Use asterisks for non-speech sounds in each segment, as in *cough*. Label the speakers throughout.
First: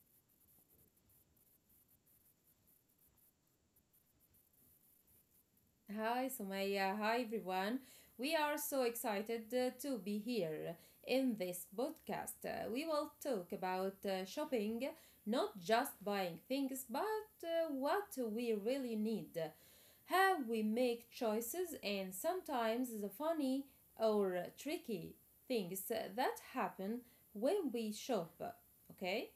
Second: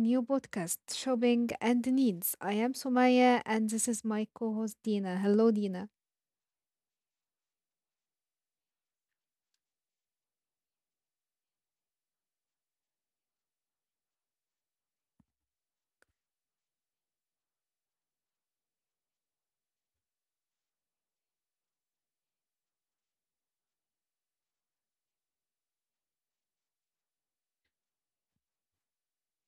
Speaker 1: new podcast, Shopping and Needs. I am Sumaya and this is my co-host Dina. Hello Dina.
Speaker 2: Hi, Sumaya. Hi, everyone. We are so excited to be here in this podcast. We will talk about shopping, not just buying things, but what we really need, how we make choices, and sometimes the funny or tricky things that happen when we shop. Okay?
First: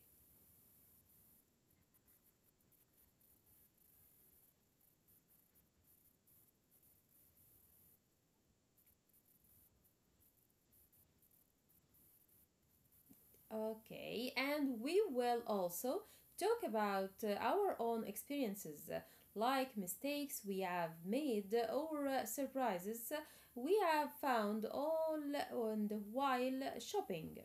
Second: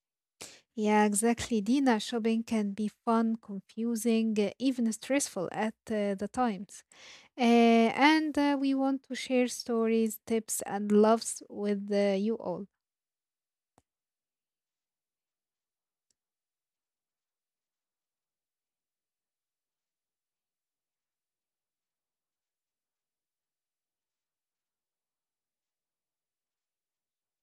Speaker 1: Yeah, exactly. Dina, shopping can be fun, confusing, even stressful at the times. And We want to share stories, tips, and loves with you all.
Speaker 2: Okay, and we will also talk about our own experiences, like mistakes we have made or surprises we have found all on the while shopping.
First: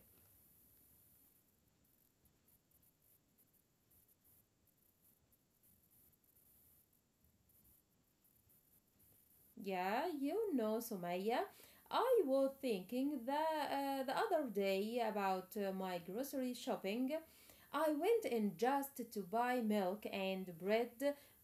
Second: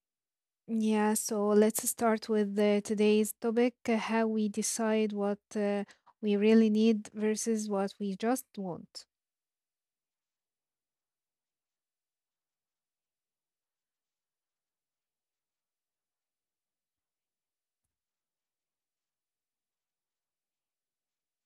Speaker 1: Yeah, so let's start with today's topic, how we decide what we really need versus what we just want.
Speaker 2: Yeah, you know, Sumaya, I was thinking the other day about my grocery shopping. I went in just to buy milk and bread,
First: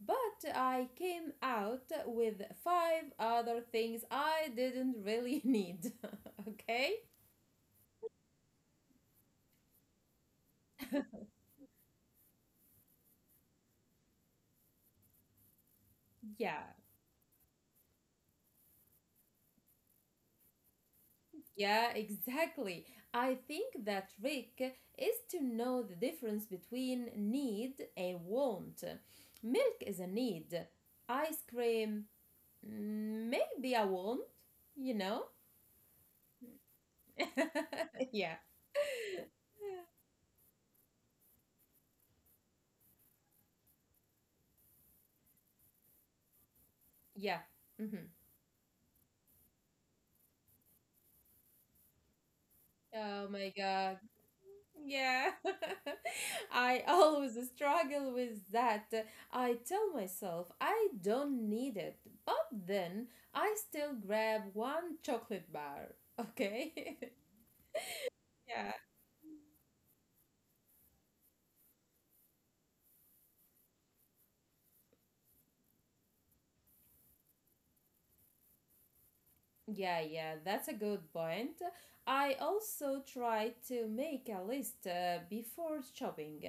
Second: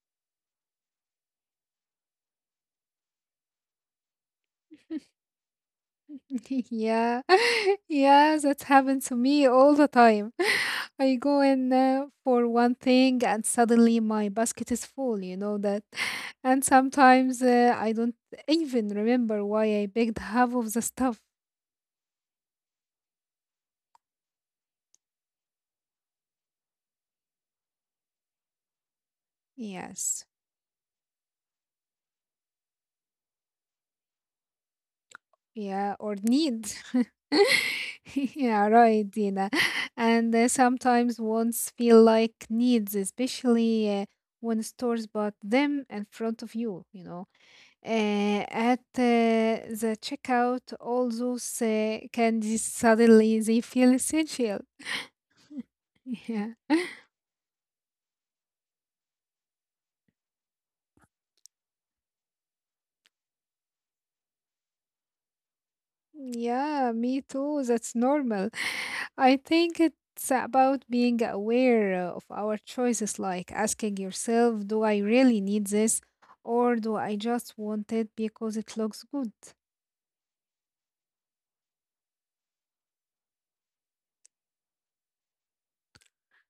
Speaker 2: but I came out with five other things I didn't really *laughs* need. *laughs*
Speaker 1: *laughs*
Speaker 2: Okay?
Speaker 1: Yeah, *laughs* yeah, that happened to me all the time. *laughs* I go in for one thing and suddenly my basket is full, you know that. *laughs* And
Speaker 2: Yeah.
Speaker 1: sometimes I don't even remember why I picked half of the stuff.
Speaker 2: Yeah, exactly. I think that trick is to know the difference between need and want. Milk is a
Speaker 1: Yes,
Speaker 2: need. Ice cream, maybe a want, you know?
Speaker 1: yeah, or need. *laughs*
Speaker 2: *laughs* Yeah.
Speaker 1: Yeah, right, Dina. *laughs* And sometimes wants feel like needs, especially when stores bought them in front of you, you know.
Speaker 2: Yeah. hmm
Speaker 1: At the checkout all those candies suddenly
Speaker 2: Oh my
Speaker 1: they feel
Speaker 2: God.
Speaker 1: essential.
Speaker 2: Yeah, *laughs*
Speaker 1: *laughs* Yeah,
Speaker 2: I always struggle with that. I tell myself I don't need it, but then I still grab one chocolate bar.
Speaker 1: yeah,
Speaker 2: Okay?
Speaker 1: me
Speaker 2: *laughs*
Speaker 1: too, that's normal.
Speaker 2: Yeah.
Speaker 1: I think it's about being aware of our choices, like asking yourself, do I really need this or do I just want it because it looks good?
Speaker 2: Yeah, yeah, that's a good point. I also try to make a list before shopping.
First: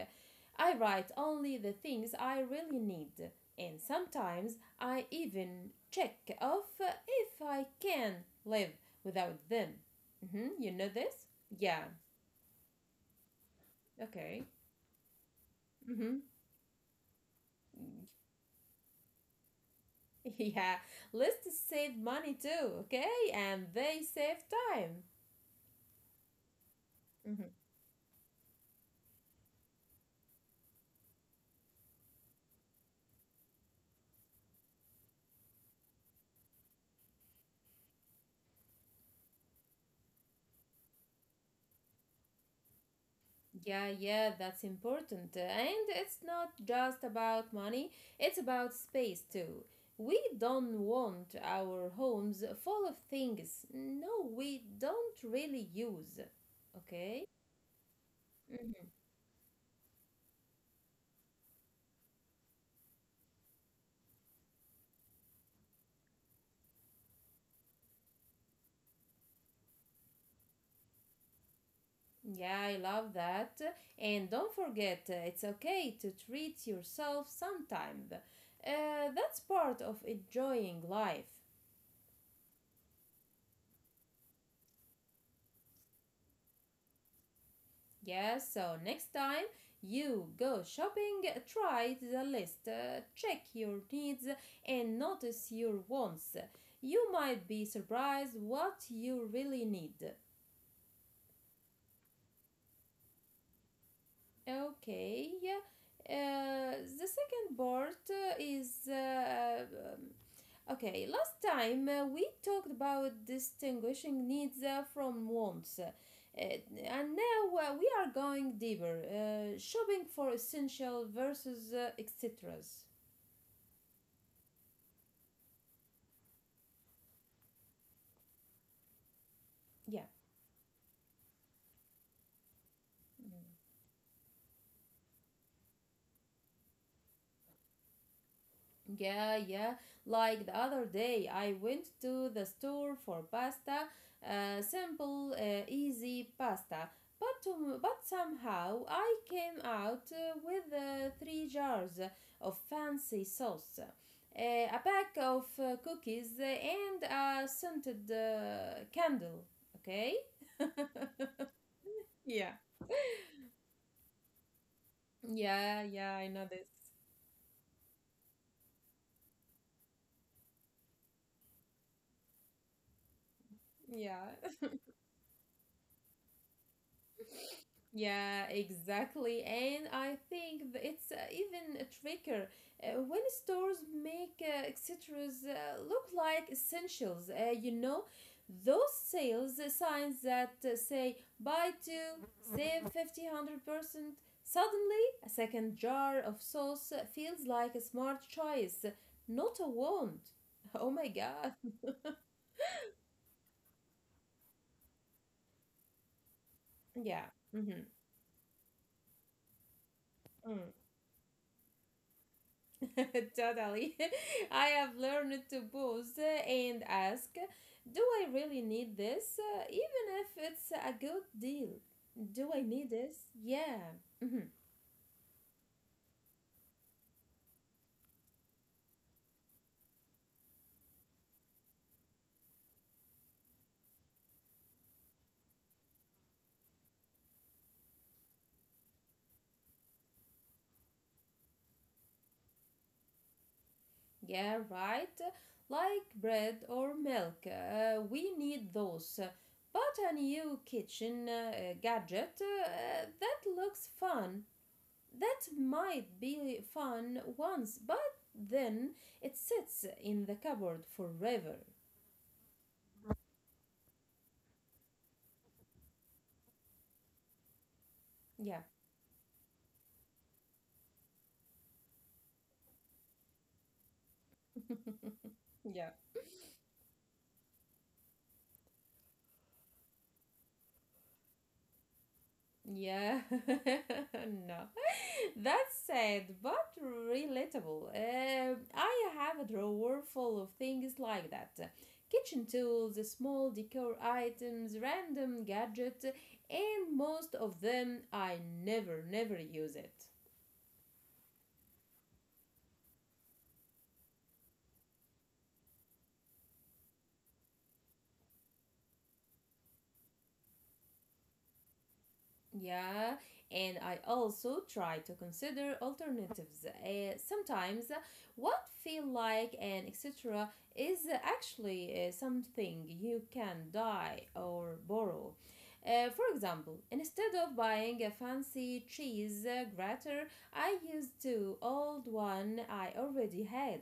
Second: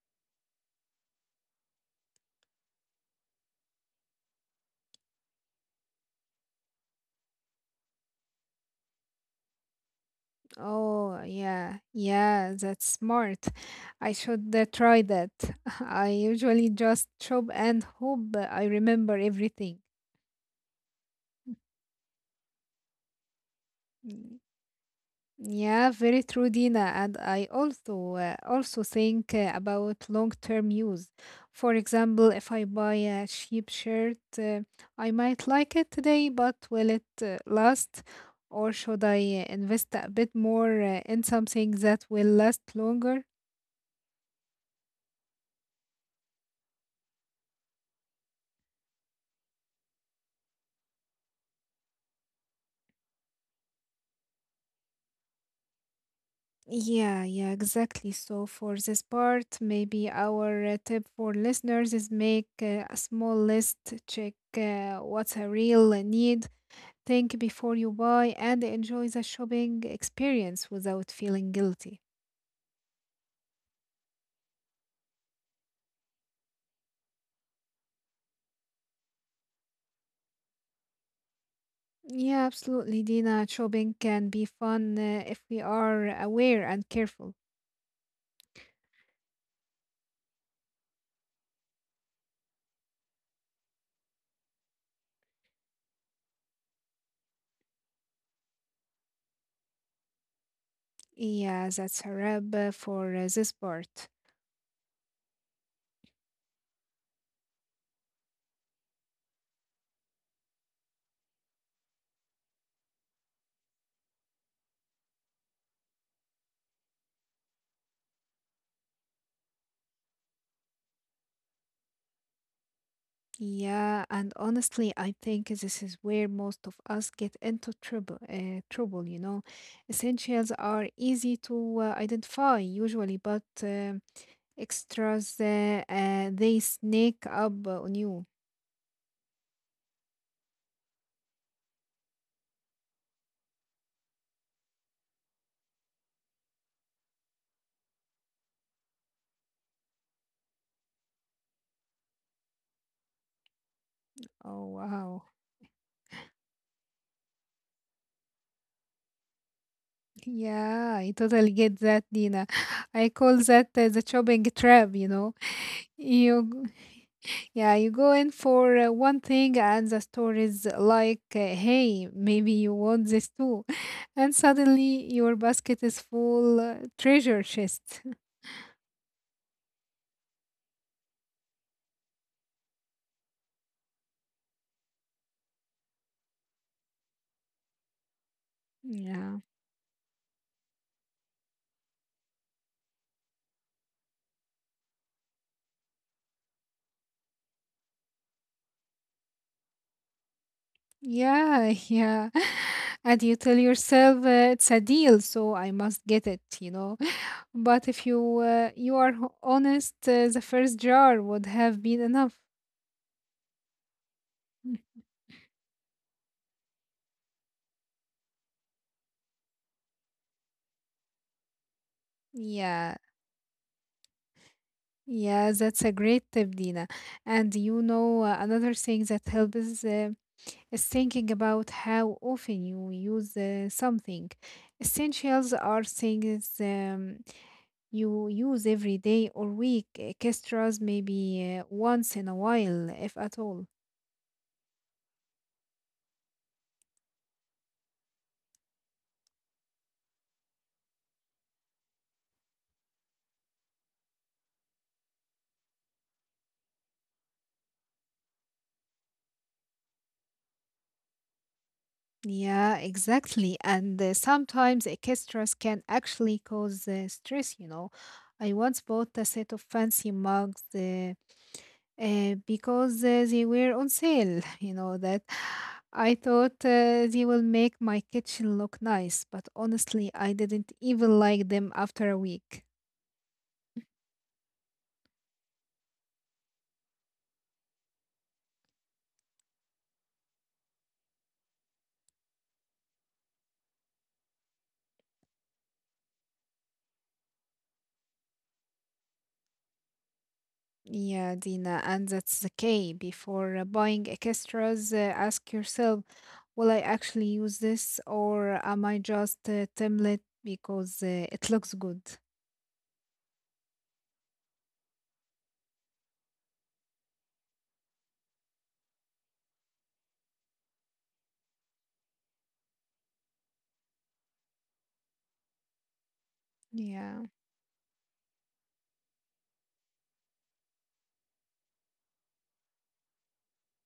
Speaker 2: I write only the things I really need, and sometimes I even check off if I can live without them. You know
Speaker 1: Oh,
Speaker 2: this?
Speaker 1: yeah,
Speaker 2: Yeah,
Speaker 1: yeah, that's smart. I
Speaker 2: okay.
Speaker 1: should try that. *laughs*
Speaker 2: hmm
Speaker 1: I usually just shop and
Speaker 2: *laughs*
Speaker 1: hope I remember everything.
Speaker 2: Yeah, lists save money too, okay? And they save
Speaker 1: Mm,
Speaker 2: time.
Speaker 1: yeah, very true, Dina. And
Speaker 2: Mm-hmm.
Speaker 1: I also think about long-term use. For example, if I buy a cheap shirt, I might like it today, but will it last? Or should I invest a bit more in something that will last longer?
Speaker 2: Yeah, yeah, that's important. And it's not just about money, it's about space too. We don't want our homes full of things. No, we don't really use.
Speaker 1: Yeah,
Speaker 2: Okay?
Speaker 1: yeah, exactly. So for
Speaker 2: Mhm.
Speaker 1: this part, maybe our tip for listeners is make a small list, check what's a real need, think before you buy, and enjoy the shopping experience without feeling guilty.
Speaker 2: Yeah, I love that. And don't forget, it's okay to treat yourself sometime. That's part of enjoying life.
Speaker 1: Yeah, absolutely, Dina. Shopping can be fun if we are aware and careful.
Speaker 2: Yes, so next time you go shopping, try the list, check your needs, and notice your wants. You might be surprised what you really need.
Speaker 1: Yeah, that's a wrap for this part.
Speaker 2: Okay. Yeah. The second part is um, okay. Last time we talked about distinguishing needs from wants, and now we are going deeper. Shopping for essential versus etc.
Speaker 1: Yeah, and honestly, I think this is where most of us get into trouble, you know.
Speaker 2: Yeah.
Speaker 1: Essentials are easy to identify usually, but
Speaker 2: Mm.
Speaker 1: extras, they sneak up on you.
Speaker 2: Yeah, yeah. Like the other day, I went to the store for pasta, simple, easy pasta. But somehow I came out with three jars of fancy sauce,
Speaker 1: Oh,
Speaker 2: a pack
Speaker 1: wow.
Speaker 2: of cookies, and a scented candle. Okay.
Speaker 1: Yeah, I totally get that, Dina.
Speaker 2: Yeah.
Speaker 1: *laughs* I call that the shopping trap, you know.
Speaker 2: Yeah, yeah. I know this.
Speaker 1: You, g- *laughs* yeah, you go in for one thing, and the store is like, hey, maybe you want this too. *laughs* And
Speaker 2: Yeah.
Speaker 1: suddenly your basket is full treasure chest.
Speaker 2: Yeah, exactly. And I think it's even a trickier when stores make accessories look like essentials. You know,
Speaker 1: *laughs*
Speaker 2: those
Speaker 1: Yeah.
Speaker 2: sales signs that say buy two, save 50, 100%. Suddenly, a second jar of sauce feels like a smart choice, not a want. *laughs* Oh my God.
Speaker 1: Yeah, yeah. *laughs* And you tell yourself it's a deal, so I must get it, you know.
Speaker 2: Yeah.
Speaker 1: *laughs*
Speaker 2: Mm-hmm.
Speaker 1: But if you are honest, the
Speaker 2: mm.
Speaker 1: first jar would have been enough.
Speaker 2: *laughs* Totally. *laughs* I have
Speaker 1: *laughs*
Speaker 2: learned to pause and ask, do I really need this? Even if it's a good deal. Do I need
Speaker 1: Yeah,
Speaker 2: this? Yeah. Mhm.
Speaker 1: yeah, that's a great tip, Dina. And you know, another thing that helps is thinking about how often you use something. Essentials are things you use every day or week. Extras maybe once in a while, if at all.
Speaker 2: Yeah, right. Like bread or milk. We need those. But a new kitchen gadget that looks fun. That might be fun once, but then it sits in the cupboard forever.
Speaker 1: Yeah, exactly. And sometimes extras can actually cause stress, you know. I
Speaker 2: Yeah.
Speaker 1: once bought a set of fancy mugs because they were on sale. *laughs* You know that I thought they will make my kitchen look nice, but honestly, I didn't even like them after a week.
Speaker 2: Yeah, *laughs* no, that's sad but relatable. I have a drawer full of things like that: kitchen tools, small decor items, random gadgets, and most of them I never use it.
Speaker 1: Yeah, Dina, and that's the key. Before buying extras, ask yourself, will I actually use this or am I just a template because it looks good?
Speaker 2: Yeah, and I also try to consider alternatives. Sometimes what feel like and etc. is actually something you can buy or borrow. For example,
Speaker 1: Yeah.
Speaker 2: instead of buying a fancy cheese grater, I used to old one I already had.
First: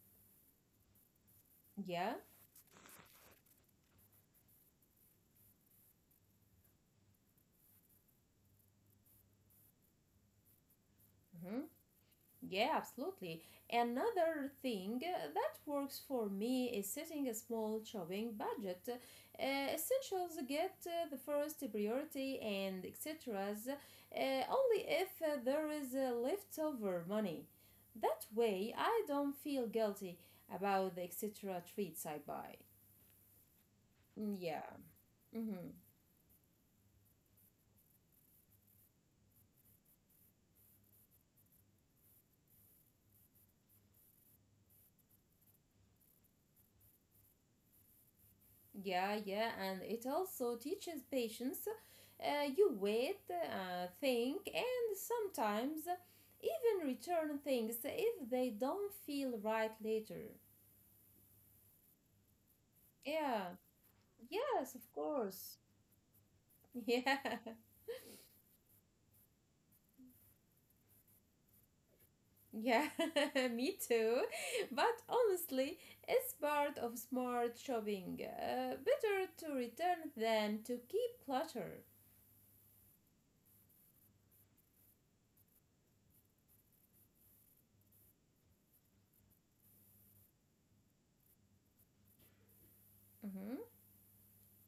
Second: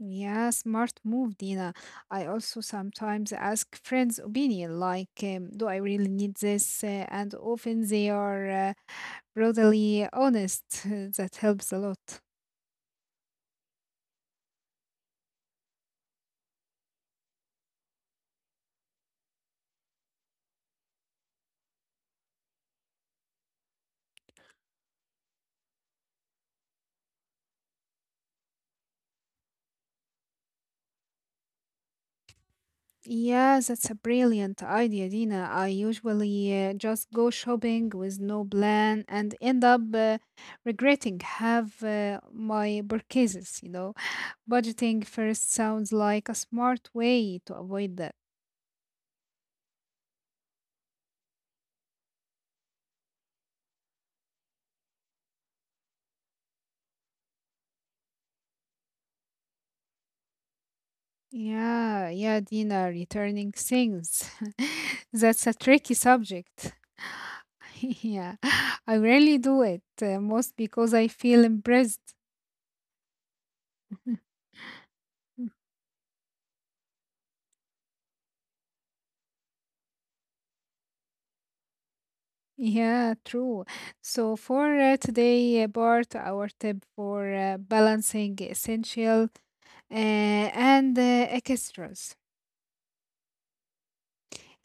Speaker 1: Yeah, smart move, Dina.
Speaker 2: Yeah.
Speaker 1: I also sometimes ask friends' opinion, like, do I really need this? And often they are brutally honest. *laughs* That
Speaker 2: Mm-hmm.
Speaker 1: helps a lot.
Speaker 2: Yeah, absolutely. Another thing that works for me is setting a small shopping budget. Essentials get the first priority and etc's only if there is leftover money. That way, I don't feel guilty about the etc. treats I buy.
Speaker 1: Yeah, that's a
Speaker 2: Mm, yeah.
Speaker 1: brilliant idea, Dina. I
Speaker 2: Mhm.
Speaker 1: usually just go shopping with no plan and end up regretting have my purchases, you know. Budgeting first sounds like a smart way to avoid that.
Speaker 2: Yeah, yeah, and it also teaches patience. You wait, think, and sometimes even return things if they don't feel right later.
Speaker 1: Yeah, yeah, Dina,
Speaker 2: Yeah,
Speaker 1: returning things.
Speaker 2: yes, of
Speaker 1: *laughs* That's a
Speaker 2: course.
Speaker 1: tricky subject. *laughs*
Speaker 2: *laughs*
Speaker 1: Yeah, I rarely do it, most because I feel impressed.
Speaker 2: Yeah, yeah, *laughs* me too.
Speaker 1: *laughs*
Speaker 2: But honestly, it's part of smart shopping. Better to return than to keep clutter.
Speaker 1: Yeah, true. So for today, Bart, our tip for balancing essential and extras.
Speaker 2: Mm-hmm.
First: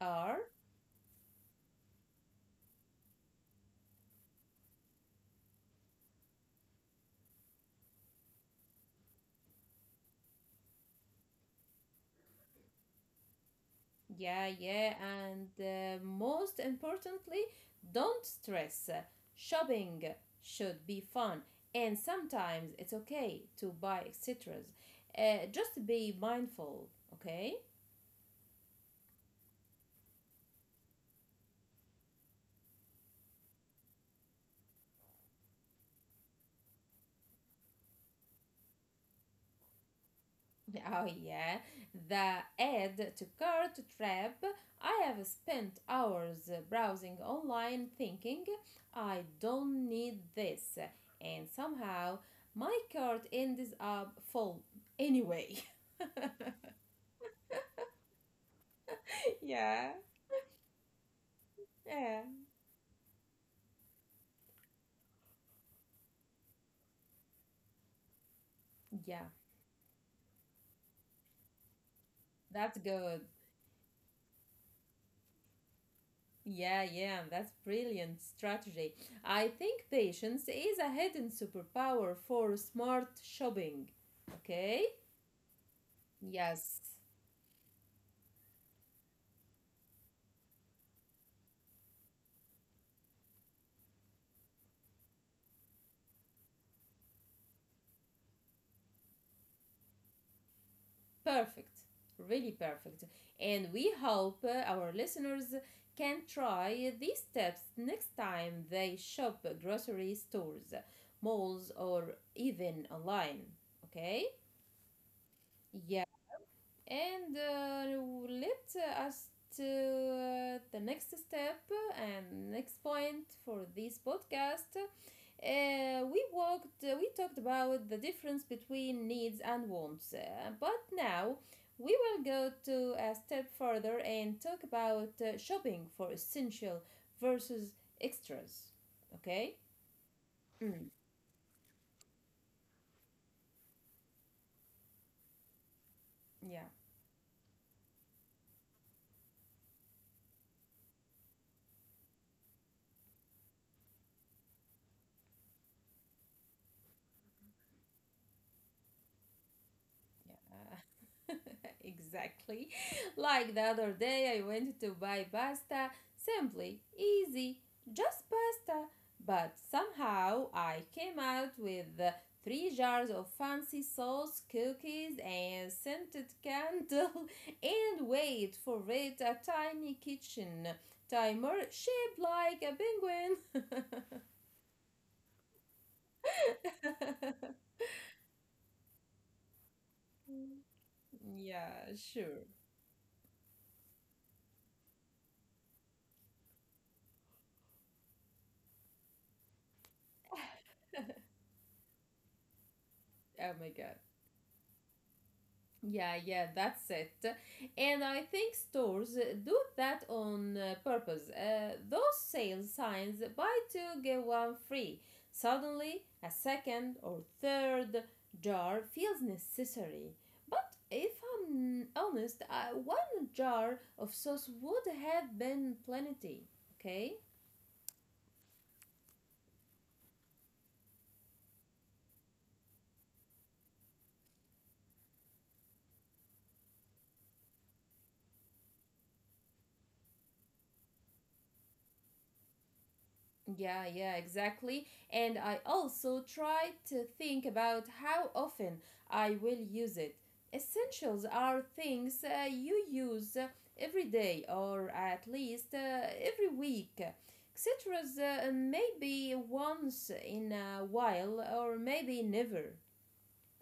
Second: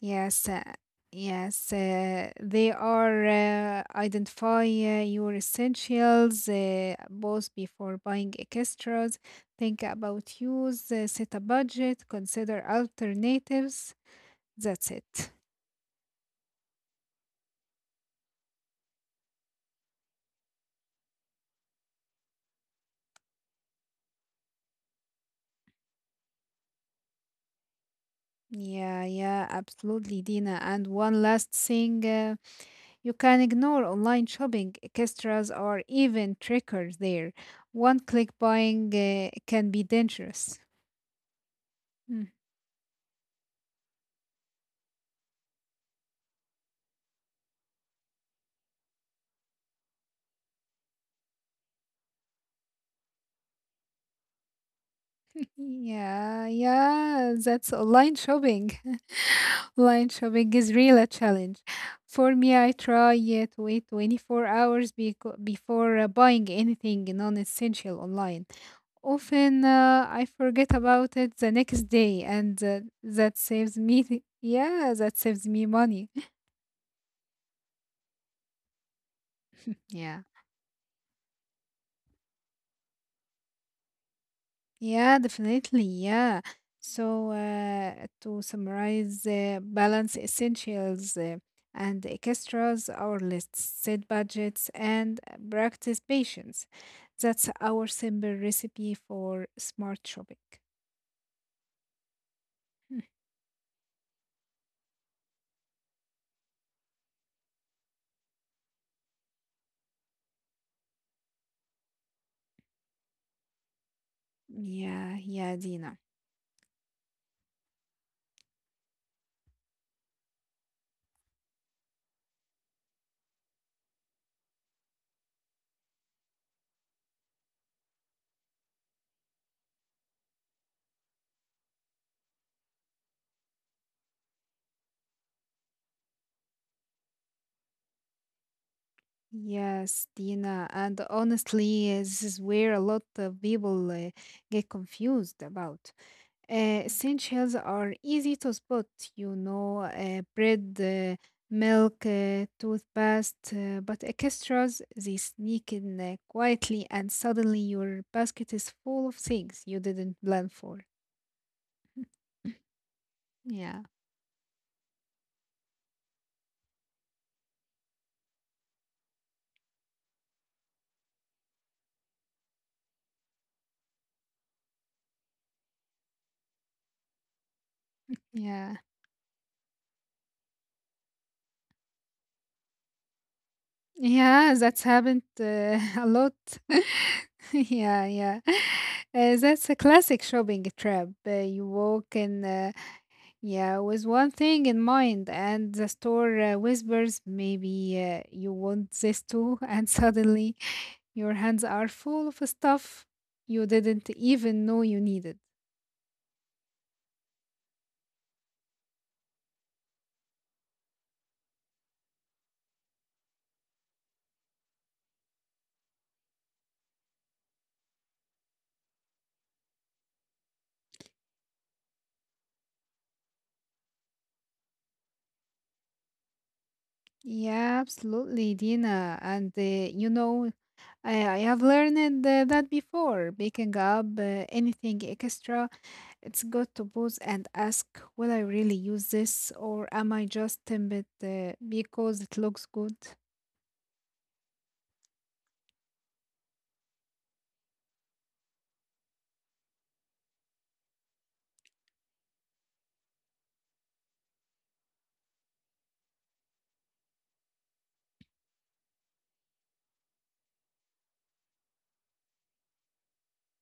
Speaker 2: R
Speaker 1: uh, yes, they are identify your essentials both before buying extras. Think about use, set a budget, consider alternatives.
Speaker 2: Yeah,
Speaker 1: That's
Speaker 2: yeah,
Speaker 1: it.
Speaker 2: and most importantly, don't stress. Shopping should be fun, and sometimes it's okay to buy etc. Just be mindful, okay?
Speaker 1: Yeah, yeah, absolutely, Dina. And one last thing. You can ignore online shopping. Extras or even trickers there. One click buying can be dangerous.
Speaker 2: *laughs* Oh, yeah,
Speaker 1: Mm.
Speaker 2: the add to cart trap. I have spent hours browsing online thinking I don't need this, and somehow my cart ends up full anyway.
Speaker 1: Yeah, yeah, that's online shopping.
Speaker 2: *laughs*
Speaker 1: *laughs*
Speaker 2: Yeah.
Speaker 1: Online shopping is real a challenge.
Speaker 2: Yeah.
Speaker 1: For me, I try to wait 24 hours before buying anything non-essential online.
Speaker 2: Yeah.
Speaker 1: Often I forget about it the next day, and
Speaker 2: That's good.
Speaker 1: that saves me. Yeah, that saves me money. *laughs*
Speaker 2: Yeah, yeah, that's brilliant strategy. I think
Speaker 1: Yeah.
Speaker 2: patience is a hidden superpower for smart shopping. Okay?
Speaker 1: Yeah, definitely. Yeah.
Speaker 2: Yes.
Speaker 1: So, to summarize, balance essentials and extras, our lists, set budgets, and practice patience. That's our simple recipe for smart shopping.
Speaker 2: Perfect. Really
Speaker 1: Hmm.
Speaker 2: perfect. And we hope our listeners can try these steps next time they shop grocery stores, malls, or even online. Okay?
Speaker 1: Yeah, yeah, Dina.
Speaker 2: Yeah. And let us to the next step and next point for this podcast. We talked about the difference between needs and wants, but now we will go to a step further and talk about shopping for essential versus extras. Okay.
Speaker 1: Yes, Dina.
Speaker 2: Mm,
Speaker 1: And honestly, this is where a lot of people get confused about.
Speaker 2: yeah.
Speaker 1: Essentials are easy to spot, you know, bread, milk, toothpaste, but extras, they sneak in quietly, and suddenly your basket is full of things you didn't plan for.
Speaker 2: Yeah, *laughs*
Speaker 1: *laughs*
Speaker 2: exactly. Like the
Speaker 1: Yeah,
Speaker 2: other day, I went to buy pasta. Simply, easy, just pasta. But somehow I came out with three jars of fancy sauce, cookies, and scented candle. *laughs* And wait
Speaker 1: yeah,
Speaker 2: for it, a tiny kitchen timer shaped like a
Speaker 1: yeah, that's happened *laughs* a lot. *laughs*
Speaker 2: penguin. *laughs*
Speaker 1: Yeah, yeah. That's a classic shopping trap. You
Speaker 2: Yeah,
Speaker 1: walk in.
Speaker 2: sure.
Speaker 1: Yeah, with one thing in mind, and the store whispers, maybe you want this too, *laughs* and suddenly your hands are full of stuff
Speaker 2: Oh
Speaker 1: you
Speaker 2: my god.
Speaker 1: didn't even know you needed.
Speaker 2: Yeah, yeah, that's it. And I think stores do that on purpose. Those sale signs, buy two, get one free. Suddenly, a second or third jar feels necessary. But if I'm honest, one jar of sauce would have been plenty. Okay?
Speaker 1: Yeah, absolutely, Dina. And you know, I have learned that before. Picking up anything extra, it's good to pause and ask, will I really use this, or am I just tempted because it looks good?
Speaker 2: Yeah, yeah, exactly. And I also try to think about how often I will use it. Essentials are things you use every day or at least every week. Etcetera, maybe once in a while or maybe never.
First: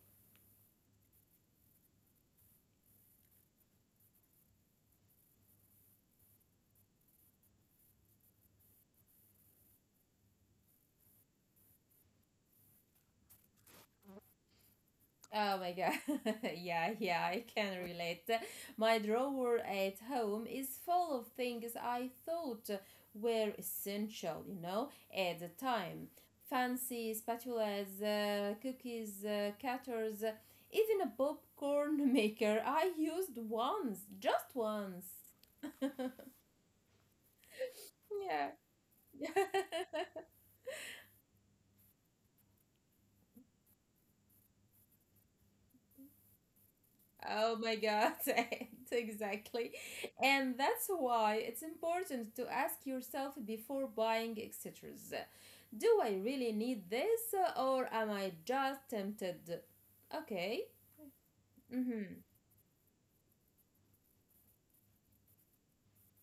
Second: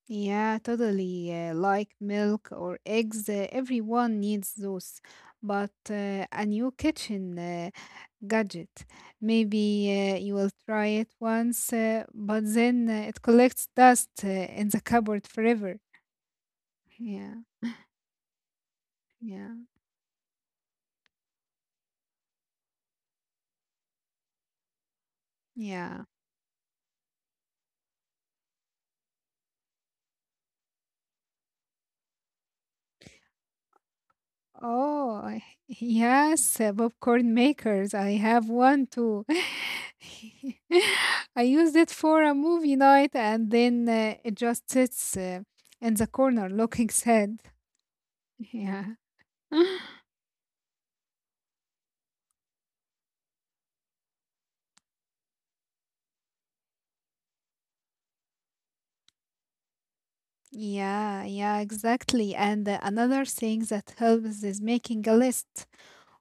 Speaker 1: Yeah, totally. Like milk or eggs, everyone needs those. But a new kitchen gadget, maybe you will try it once, but then it collects dust in the cupboard
Speaker 2: Oh my
Speaker 1: forever.
Speaker 2: god. *laughs* Yeah, yeah,
Speaker 1: Yeah,
Speaker 2: I can relate. My
Speaker 1: yeah,
Speaker 2: drawer at home is full of things I thought were essential, you know, at the
Speaker 1: yeah.
Speaker 2: time. Fancy spatulas, cookies, cutters, even a popcorn *laughs* maker I used once, just once. *laughs*
Speaker 1: Yes, popcorn makers. I have one too.
Speaker 2: Yeah.
Speaker 1: *laughs*
Speaker 2: *laughs*
Speaker 1: I used it for a movie night and then it just sits in the corner looking sad.
Speaker 2: Oh my God,
Speaker 1: Yeah.
Speaker 2: *laughs* exactly.
Speaker 1: *laughs*
Speaker 2: And that's why it's important to ask yourself before buying accessories. Do I really need this or am I just tempted? Okay.
Speaker 1: Yeah, yeah,
Speaker 2: Mm-hmm.
Speaker 1: exactly. And another thing that helps is making a list.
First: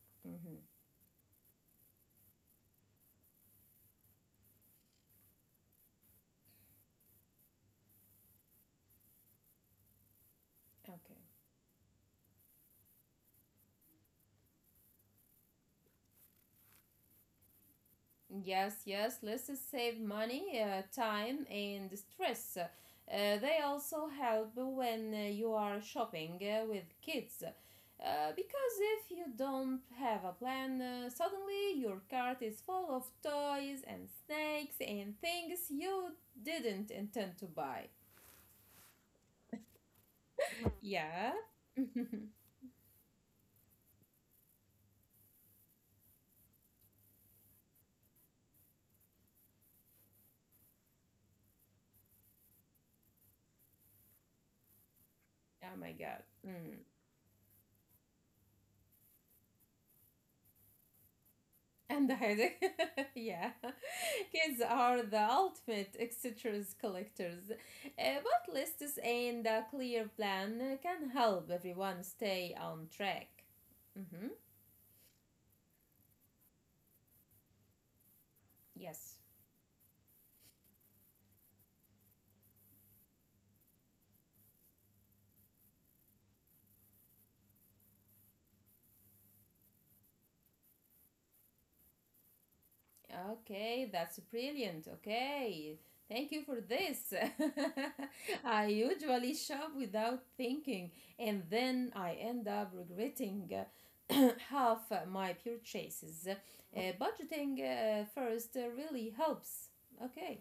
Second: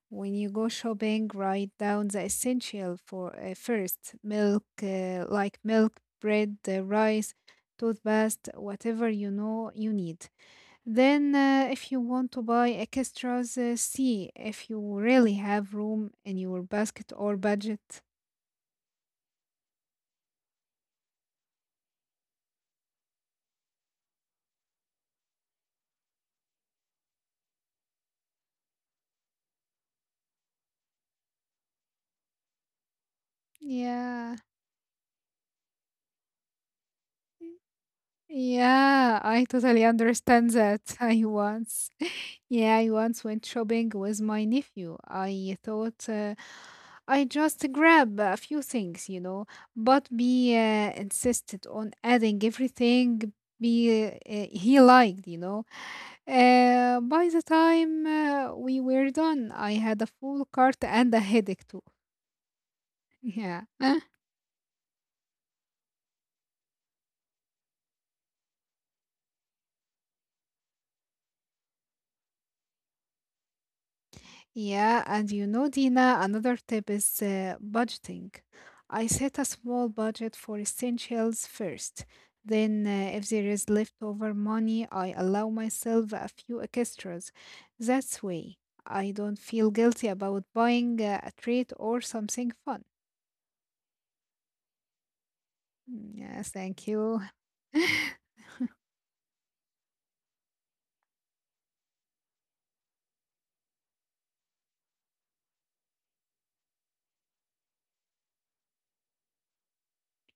Speaker 1: When you
Speaker 2: Mm-hmm.
Speaker 1: go shopping, write down the essential for first milk, like milk, bread, rice, toothpaste, whatever you know you need.
Speaker 2: Okay.
Speaker 1: Then, if you want to buy extras, see if you really have room in your basket or budget.
Speaker 2: Yes, yes, let's save money, time, and stress. They also help when you are shopping with kids. Because if you don't have a plan, suddenly your cart is full of toys and
Speaker 1: Yeah.
Speaker 2: snacks and things you didn't intend to buy.
Speaker 1: Yeah, I totally understand that. *laughs* I
Speaker 2: Yeah. *laughs*
Speaker 1: once.
Speaker 2: Oh
Speaker 1: Yeah, I once went shopping with my nephew. I thought I just grab a few things, you know, but he insisted on adding everything be, uh, he liked, you know.
Speaker 2: my god. Mm.
Speaker 1: By the time we were done, I had a full cart and a headache too.
Speaker 2: And the headache. *laughs* Yeah.
Speaker 1: *laughs* Yeah.
Speaker 2: Kids are the ultimate etcetera's collectors. But lists and a clear plan can help everyone stay on track. Mm-hmm.
Speaker 1: Yeah, and you know, Dina, another tip is budgeting. I
Speaker 2: Yes.
Speaker 1: set a small budget for essentials first. Then, if there is leftover money, I allow myself a few extras. That's way I don't feel guilty about buying a treat or something fun.
Speaker 2: Okay, that's brilliant. Okay,
Speaker 1: Mm,
Speaker 2: thank you
Speaker 1: yeah,
Speaker 2: for
Speaker 1: thank
Speaker 2: this.
Speaker 1: you. *laughs*
Speaker 2: *laughs* I usually shop without thinking, and then I end up regretting *clears throat* half my purchases. Budgeting first really helps. Okay.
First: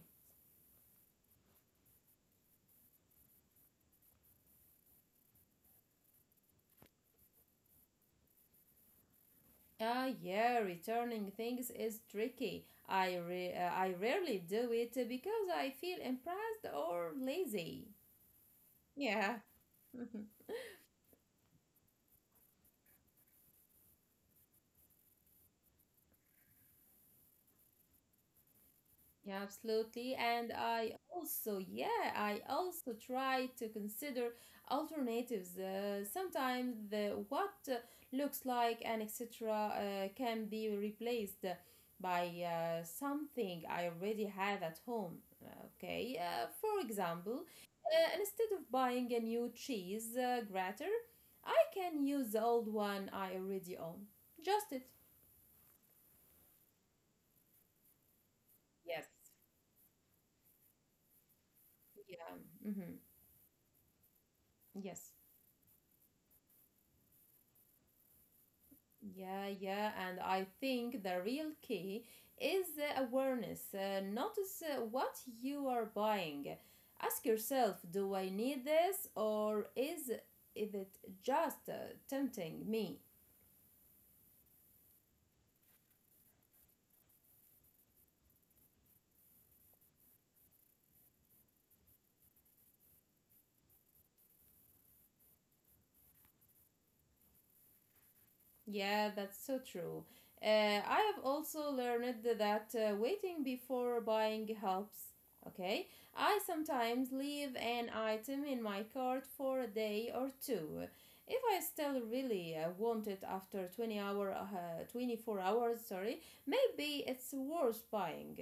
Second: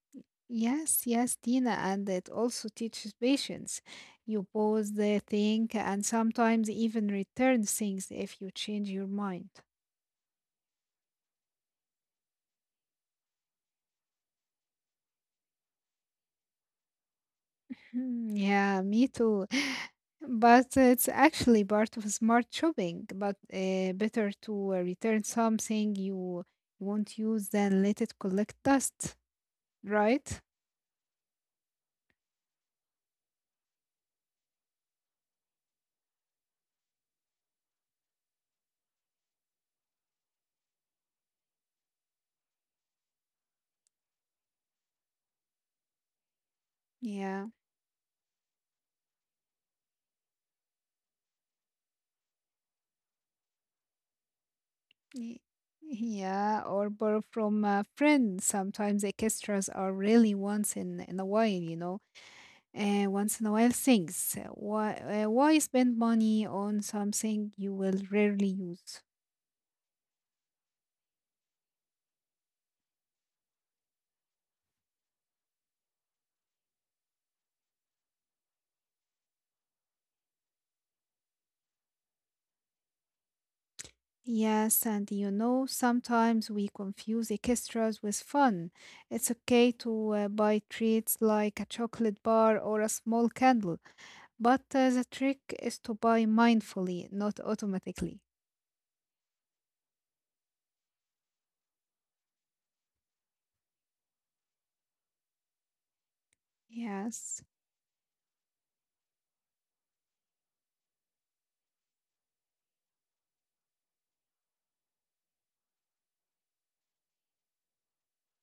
Speaker 1: Yes, yes, Dina, and it also teaches patience. You pause, the think, and sometimes even return things if you change your mind.
Speaker 2: Ah, yeah, returning things is tricky. I rarely do it because I feel impressed or lazy.
Speaker 1: Hmm, yeah, me
Speaker 2: Yeah.
Speaker 1: too. *sighs* *laughs*
Speaker 2: *laughs*
Speaker 1: But it's actually part of smart shopping, but better to return something you won't use than let it collect dust,
Speaker 2: Yeah, absolutely.
Speaker 1: right?
Speaker 2: And I also, yeah, I also try to consider alternatives. Sometimes the what looks like an etc. Can be replaced by something I already have at home. Okay, for example,
Speaker 1: Yeah.
Speaker 2: instead of buying a new cheese grater, I can use the old one I already own. Just it.
Speaker 1: y- Yeah, or borrow from a friend. Sometimes
Speaker 2: Yes.
Speaker 1: extras are really once in a while, you know.
Speaker 2: Yeah. Mm-hmm.
Speaker 1: Once in a while things.
Speaker 2: Yes.
Speaker 1: Why spend money on something you will rarely use?
Speaker 2: Yeah, yeah, and I think the real key is the awareness. Notice what you are buying. Ask yourself, do I need this or is it just tempting me?
Speaker 1: Yes, and you know, sometimes we confuse extras with fun. It's okay to buy treats like a chocolate bar or a small candle, but the trick is to buy mindfully, not automatically.
Speaker 2: Yeah, that's so true. I have also learned that waiting before buying helps. Okay, I sometimes
Speaker 1: Yes.
Speaker 2: leave an item in my cart for a day or two. If I still really want it after 24 hours, sorry, maybe it's worth buying.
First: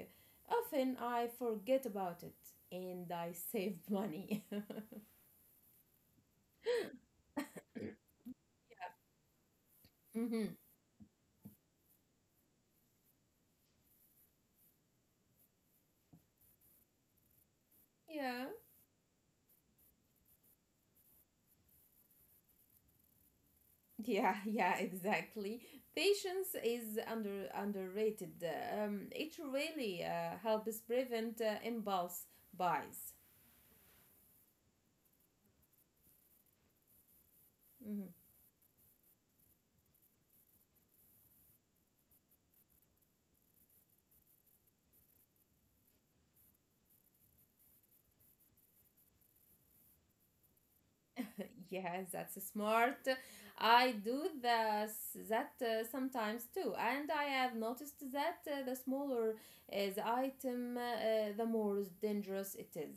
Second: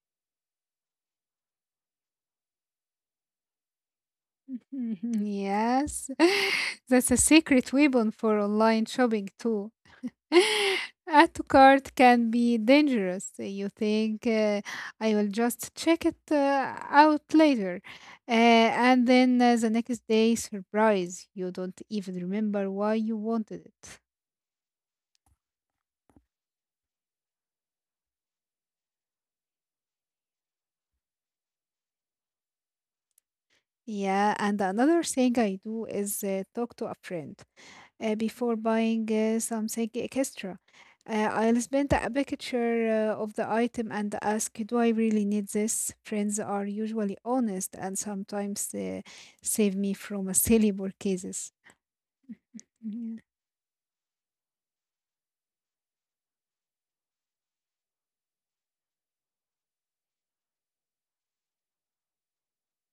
Speaker 2: Often I forget about it and I save money. *laughs*
Speaker 1: *laughs* Yes. *laughs* That's a secret weapon for online shopping, too.
Speaker 2: hmm
Speaker 1: *laughs* Add to cart can be dangerous. You think I will just check it out later. Uh,
Speaker 2: Yeah.
Speaker 1: and then uh, the next day, surprise, you don't even remember why you wanted it.
Speaker 2: Yeah, *laughs* yeah, exactly. Patience is underrated. It really helps prevent impulse buys.
Speaker 1: Yeah, and another thing I do is talk to a friend,
Speaker 2: Mm-hmm.
Speaker 1: before buying something extra. I'll spend a picture of the item and ask, do I really need this? Friends are usually honest and sometimes save me from a silly purchases.
Speaker 2: *laughs* Yes, that's smart.
Speaker 1: Yeah. *laughs*
Speaker 2: I do this, that sometimes too, and I have noticed that the smaller the item, the more dangerous it is.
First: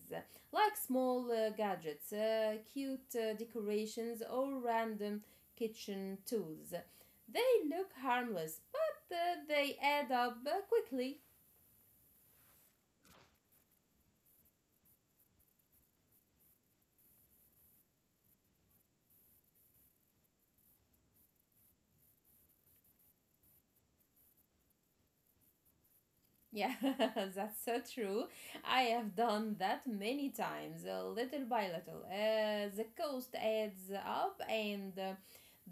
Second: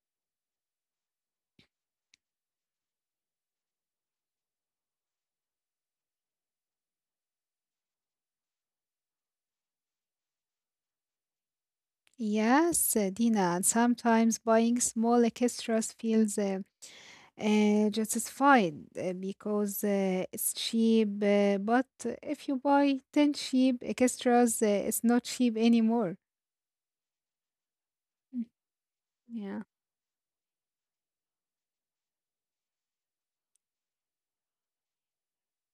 Speaker 2: Like small gadgets, cute decorations, or random kitchen tools. They look harmless, but they add up quickly.
Speaker 1: Yes, Dina, and sometimes buying small extras feels justified because it's cheap. But if you buy 10 cheap extras, it's not cheap anymore.
Speaker 2: Yeah, *laughs* that's so true.
Speaker 1: *laughs* Mm,
Speaker 2: I have done
Speaker 1: yeah.
Speaker 2: that many times, little by little. The cost adds up, and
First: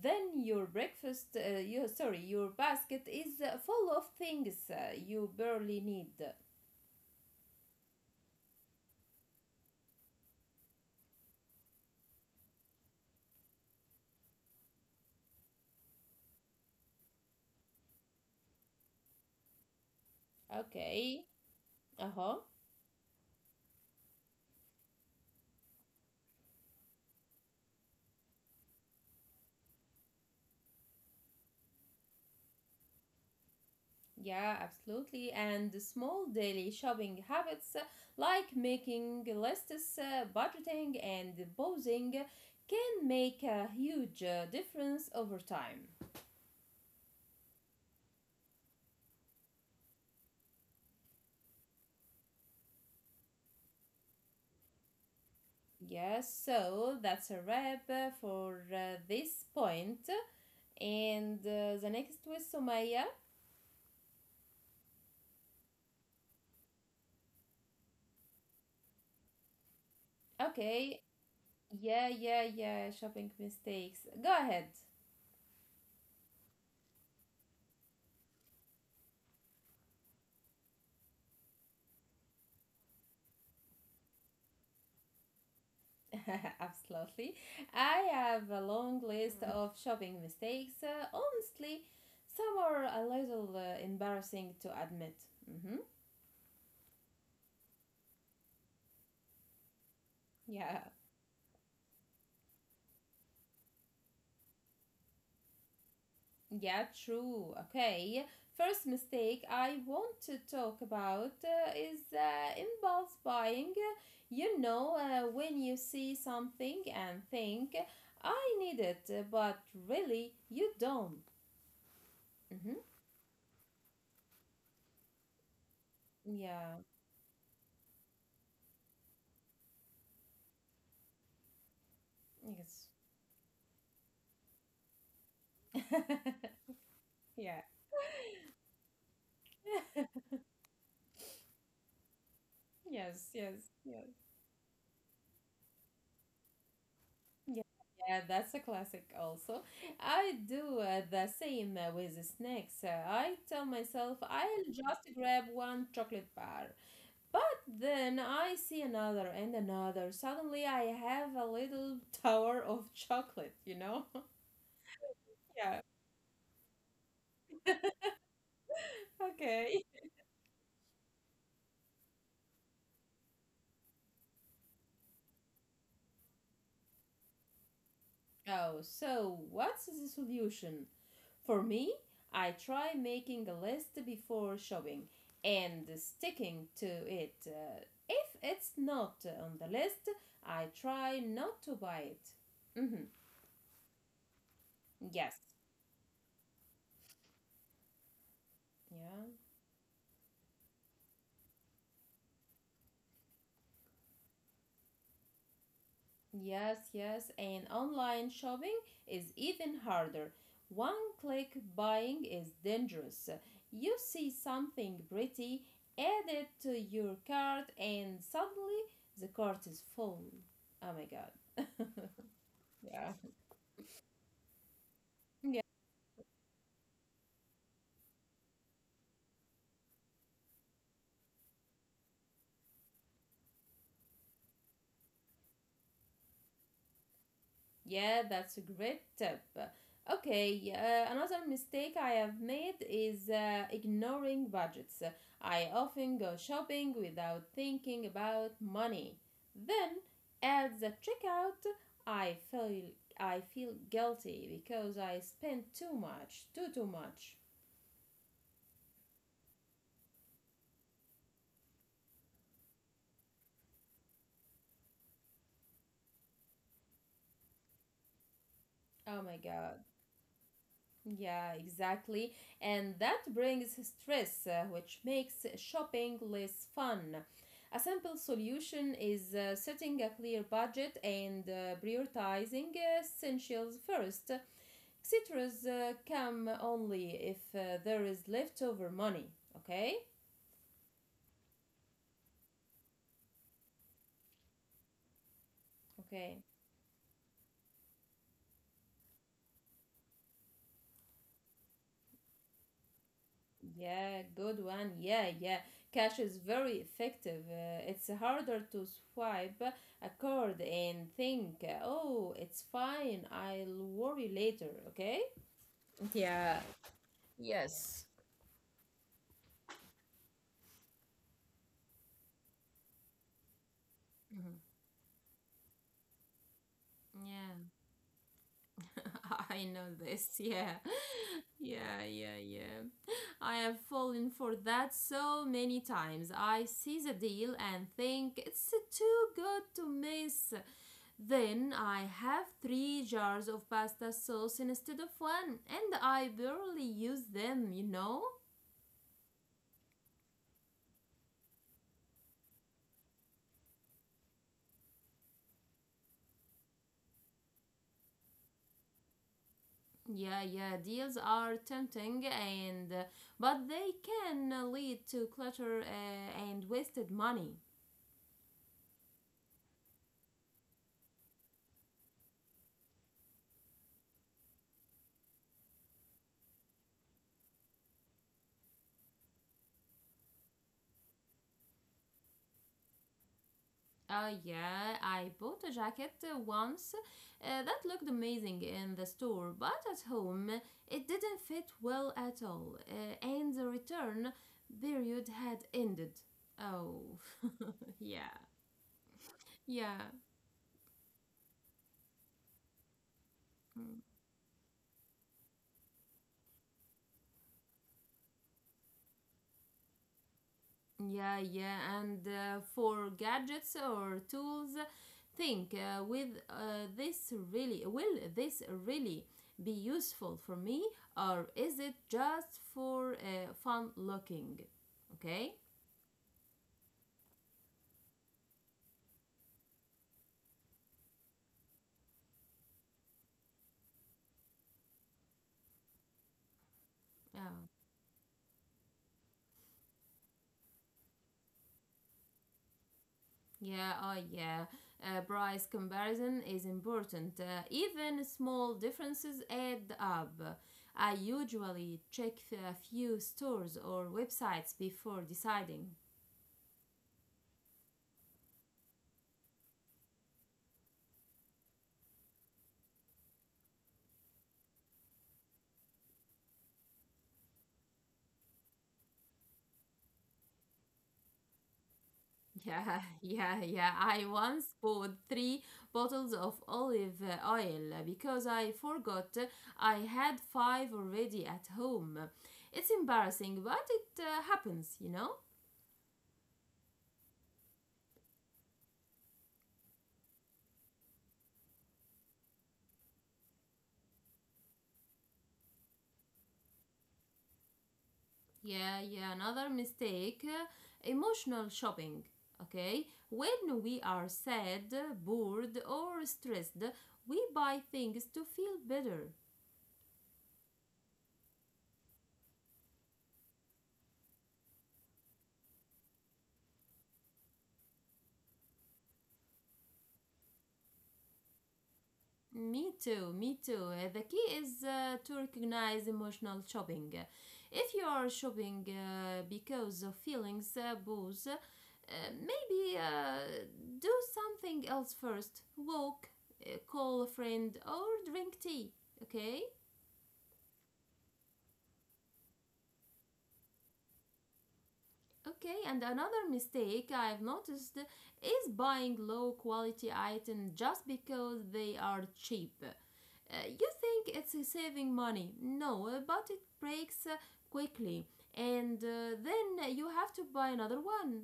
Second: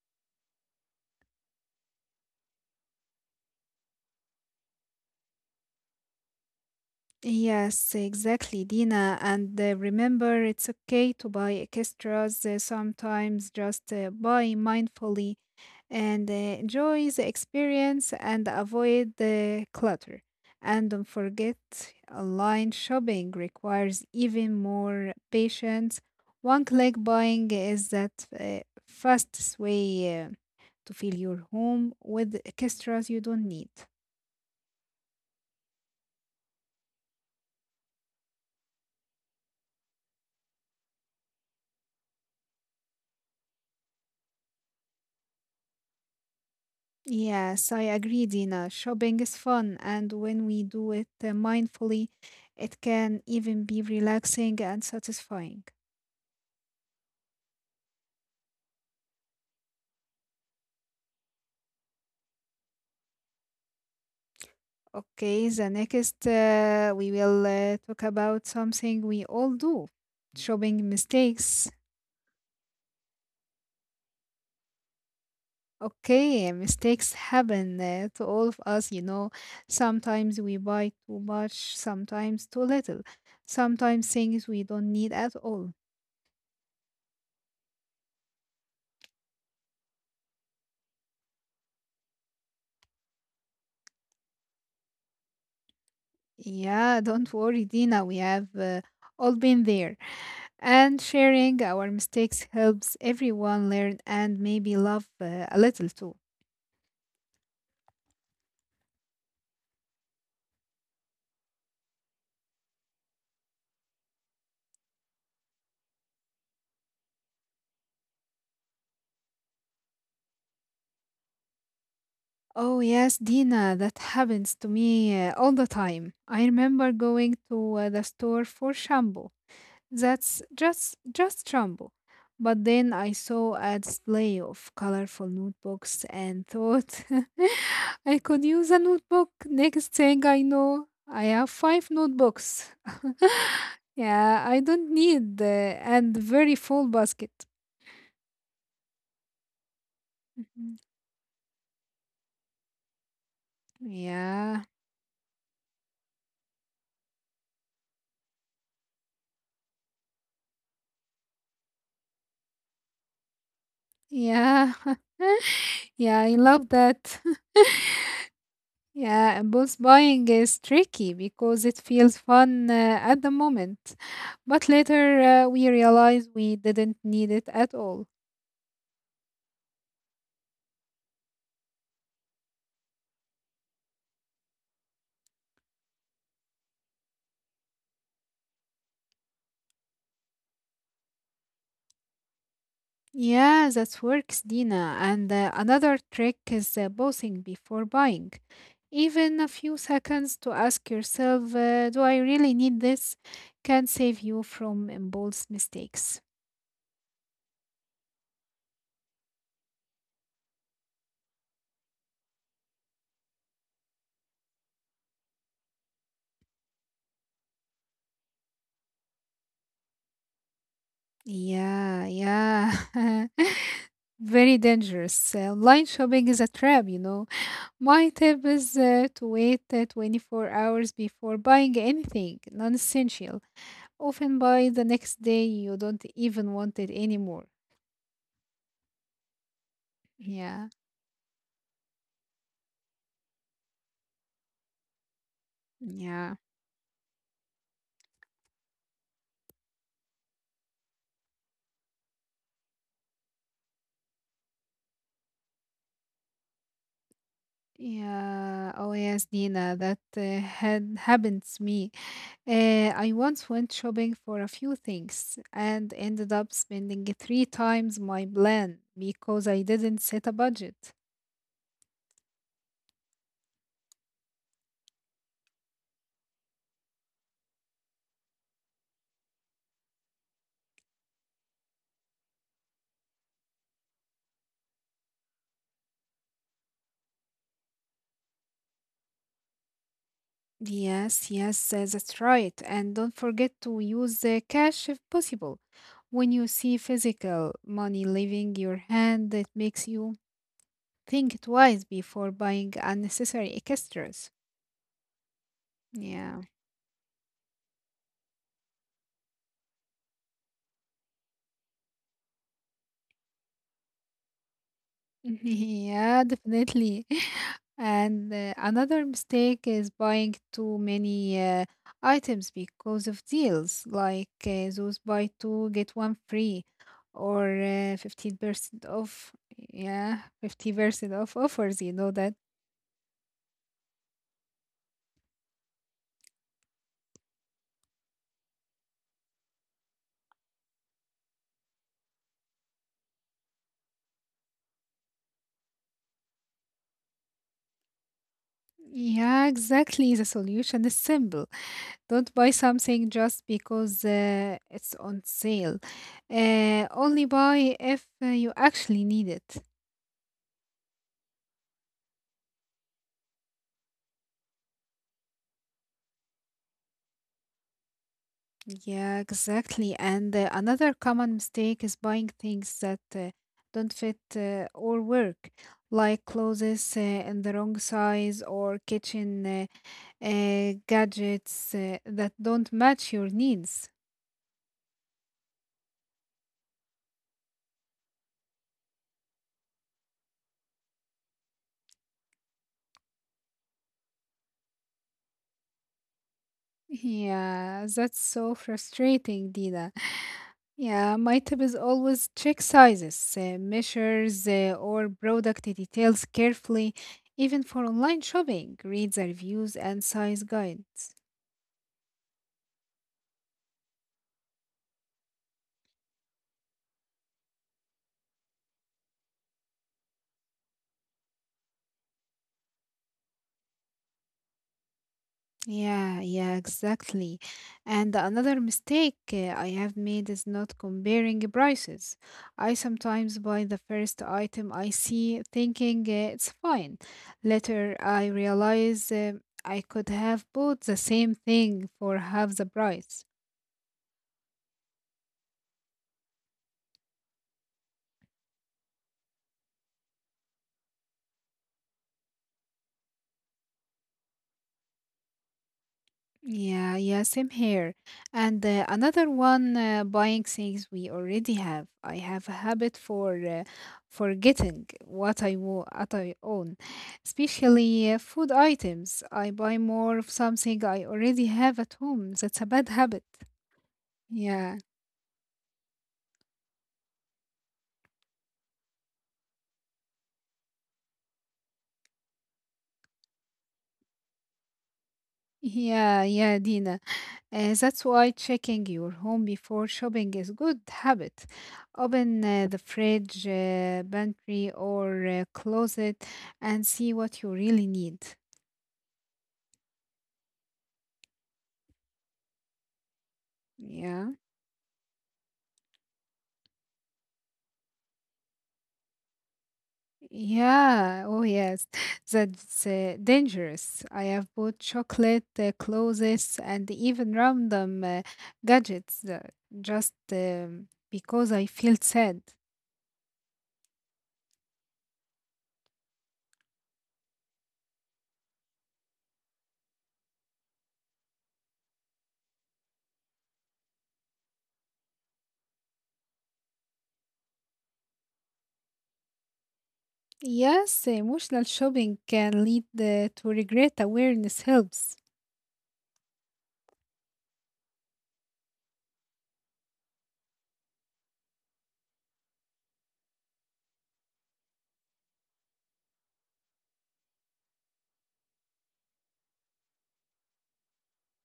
Speaker 2: then your breakfast, you sorry, your basket is full of things you barely need.
Speaker 1: Yes, exactly, Dina. And remember, it's okay to buy extras sometimes, just buy mindfully and enjoy the experience and avoid the clutter. And don't
Speaker 2: Okay.
Speaker 1: forget,
Speaker 2: Uh huh.
Speaker 1: online shopping requires even more patience. One click buying is that fastest way to fill your home with extras you don't need.
Speaker 2: Yeah, absolutely. And the small daily shopping habits like making lists, budgeting, and posing can make a huge difference over time.
Speaker 1: Yes, I agree, Dina. Shopping is fun, and when we do it mindfully, it can even be relaxing and satisfying.
Speaker 2: Yes, so that's a wrap for this point. And the next was Sumaya.
Speaker 1: Okay, the next we will talk about something we all do, shopping
Speaker 2: Okay,
Speaker 1: mistakes.
Speaker 2: yeah, shopping mistakes. Go ahead.
Speaker 1: Okay, mistakes happen to all of us, you know. Sometimes we buy too much, sometimes too little, sometimes things we don't need at all.
Speaker 2: *laughs* Absolutely. I have a long list. Mm. Of shopping mistakes. Honestly, some are a little embarrassing to admit. Mm-hmm.
Speaker 1: Yeah, don't worry, Dina. We have all been there.
Speaker 2: Yeah.
Speaker 1: And sharing our mistakes helps everyone learn and maybe love a little too.
Speaker 2: Yeah, true. Okay. First mistake I want to talk about is impulse buying. When you see something and think, I need it, but really you don't. Mm-hmm.
Speaker 1: Oh, yes, Dina, that happens to me all the time. I
Speaker 2: Yeah,
Speaker 1: remember going to the store for shampoo. That's just Trumbo. But then
Speaker 2: yes.
Speaker 1: I saw a display of colorful notebooks and
Speaker 2: *laughs*
Speaker 1: thought
Speaker 2: Yeah.
Speaker 1: *laughs* I could use a notebook. Next thing I
Speaker 2: *laughs*
Speaker 1: know, I have five notebooks. *laughs*
Speaker 2: Yes, yes, yes.
Speaker 1: Yeah, I don't need and very full basket.
Speaker 2: Yeah. Yeah, that's a classic also. I
Speaker 1: Mhm.
Speaker 2: do the same with the snacks. I tell myself
Speaker 1: Yeah,
Speaker 2: I'll just grab one chocolate bar. But then I see another and another. Suddenly I have a little *laughs* tower of chocolate? *laughs*
Speaker 1: yeah,
Speaker 2: Yeah.
Speaker 1: *laughs* yeah. I love that. *laughs* Yeah, and both
Speaker 2: Okay.
Speaker 1: buying is tricky because it feels fun at the moment, but later we realize we didn't need it at all.
Speaker 2: Oh, so what's the solution? For me, I try making a list before shopping and sticking to it. If it's not on the list, I try not to buy it. Hmm.
Speaker 1: Yeah, that works, Dina. And
Speaker 2: Yes.
Speaker 1: another trick is bossing before buying. Even
Speaker 2: Yeah.
Speaker 1: a few seconds to ask yourself, do I really need this, can save you from impulse mistakes.
Speaker 2: Yes, yes, and online shopping is even harder. One click buying is dangerous. You see something pretty, add it to your cart, and suddenly the cart is full. Oh my god.
Speaker 1: Yeah,
Speaker 2: Yeah.
Speaker 1: yeah. *laughs* Very dangerous. Online shopping is a trap, you know. My tip is to wait 24 hours before buying anything non essential. Often by the next day, you don't even want it anymore.
Speaker 2: Yeah, that's a great tip.
Speaker 1: Yeah,
Speaker 2: Okay, another mistake I have made is ignoring budgets. I often go
Speaker 1: yeah,
Speaker 2: shopping without thinking about money. Then, at the checkout, I feel I feel guilty because I spent too much, too much.
Speaker 1: yeah. Oh, yes, Nina, that had happened to me. I once went shopping for a few things and ended up spending three times my plan
Speaker 2: Oh my
Speaker 1: because I
Speaker 2: god.
Speaker 1: didn't set a budget.
Speaker 2: Yeah, exactly. And that brings stress, which makes shopping less fun. A simple solution is setting a clear budget and prioritizing essentials first. Citrus come only if there is leftover money. Okay?
Speaker 1: Yes, yes, that's right. And don't forget to use the cash if possible. When
Speaker 2: Okay.
Speaker 1: you see physical money leaving your hand, it makes you think twice before buying unnecessary
Speaker 2: Yeah,
Speaker 1: extras.
Speaker 2: good one. Yeah, yeah. Cash is
Speaker 1: Yeah.
Speaker 2: very effective. It's harder to swipe a card and think, oh, it's fine, I'll worry later, okay?
Speaker 1: *laughs* Yeah,
Speaker 2: Yeah,
Speaker 1: definitely. *laughs*
Speaker 2: yes.
Speaker 1: And another mistake is buying too many items because of deals, like those buy two get one free or
Speaker 2: Yeah,
Speaker 1: 15% off.
Speaker 2: *laughs* I know
Speaker 1: Yeah,
Speaker 2: this. Yeah,
Speaker 1: 50% off
Speaker 2: *laughs*
Speaker 1: offers, you
Speaker 2: yeah,
Speaker 1: know that.
Speaker 2: yeah, yeah. I have fallen for that so many times. I see the deal and think it's too good to miss. Then I have three jars of pasta sauce instead of one, and I barely use them, you know?
Speaker 1: Yeah, exactly. The solution is simple. Don't buy something just because it's on sale. Only buy if you actually need it.
Speaker 2: Yeah, yeah, deals are tempting and but they can lead to clutter and wasted money.
Speaker 1: Yeah, exactly. And another common mistake is buying things that don't fit or work, like clothes in the wrong size or kitchen gadgets that don't match your needs.
Speaker 2: Yeah, I bought a jacket once that looked amazing in the store, but at home it didn't fit well at all, and the return period had ended. Oh.
Speaker 1: Yeah,
Speaker 2: *laughs*
Speaker 1: that's
Speaker 2: Yeah.
Speaker 1: so frustrating, Dina.
Speaker 2: Yeah.
Speaker 1: Yeah, my tip is always check sizes,
Speaker 2: Mm.
Speaker 1: measures, or product details carefully, even for online shopping. Read the reviews and size guides.
Speaker 2: Yeah, yeah. And for gadgets or tools, think with this really will this really be useful for me or is it just for fun looking? Okay?
Speaker 1: Yeah, yeah, exactly. And another mistake I have made is not comparing prices. I sometimes buy the first item I see thinking it's fine.
Speaker 2: Oh.
Speaker 1: Later, I realize I could have bought the same thing for half the price.
Speaker 2: Yeah, oh yeah. Price comparison is important. Even small differences add up. I usually check a few stores or websites before deciding.
Speaker 1: Yeah, yeah, same here. And another one, buying things we already have. I have a habit for forgetting what I what I own, especially food items. I buy more of something I already have at home. That's a bad
Speaker 2: Yeah, *laughs*
Speaker 1: habit.
Speaker 2: yeah, yeah. I once
Speaker 1: Yeah,
Speaker 2: bought three bottles of olive oil because I forgot I had five already at home. It's embarrassing, but it happens, you know?
Speaker 1: yeah, yeah, Dina. That's why checking your home before shopping is good habit. Open the fridge, pantry, or closet and see what you really need.
Speaker 2: Yeah, yeah. Another mistake emotional shopping. Okay? When we are
Speaker 1: Yeah.
Speaker 2: sad, bored, or stressed, we buy things to feel better.
Speaker 1: Yeah. Oh, yes. *laughs* That's dangerous. I have bought chocolate, clothes, and even random gadgets just because I feel sad.
Speaker 2: Me too, me too. The key is to recognize emotional shopping. If you are shopping because of feelings, booze, maybe do something else first. Walk, call a friend, or drink tea, okay?
Speaker 1: Yes, emotional shopping can lead to regret. Awareness helps.
Speaker 2: Okay, and another mistake I've noticed is buying low quality items just because they are cheap. You think it's saving money. No, but it breaks quickly, and then you have to buy another one.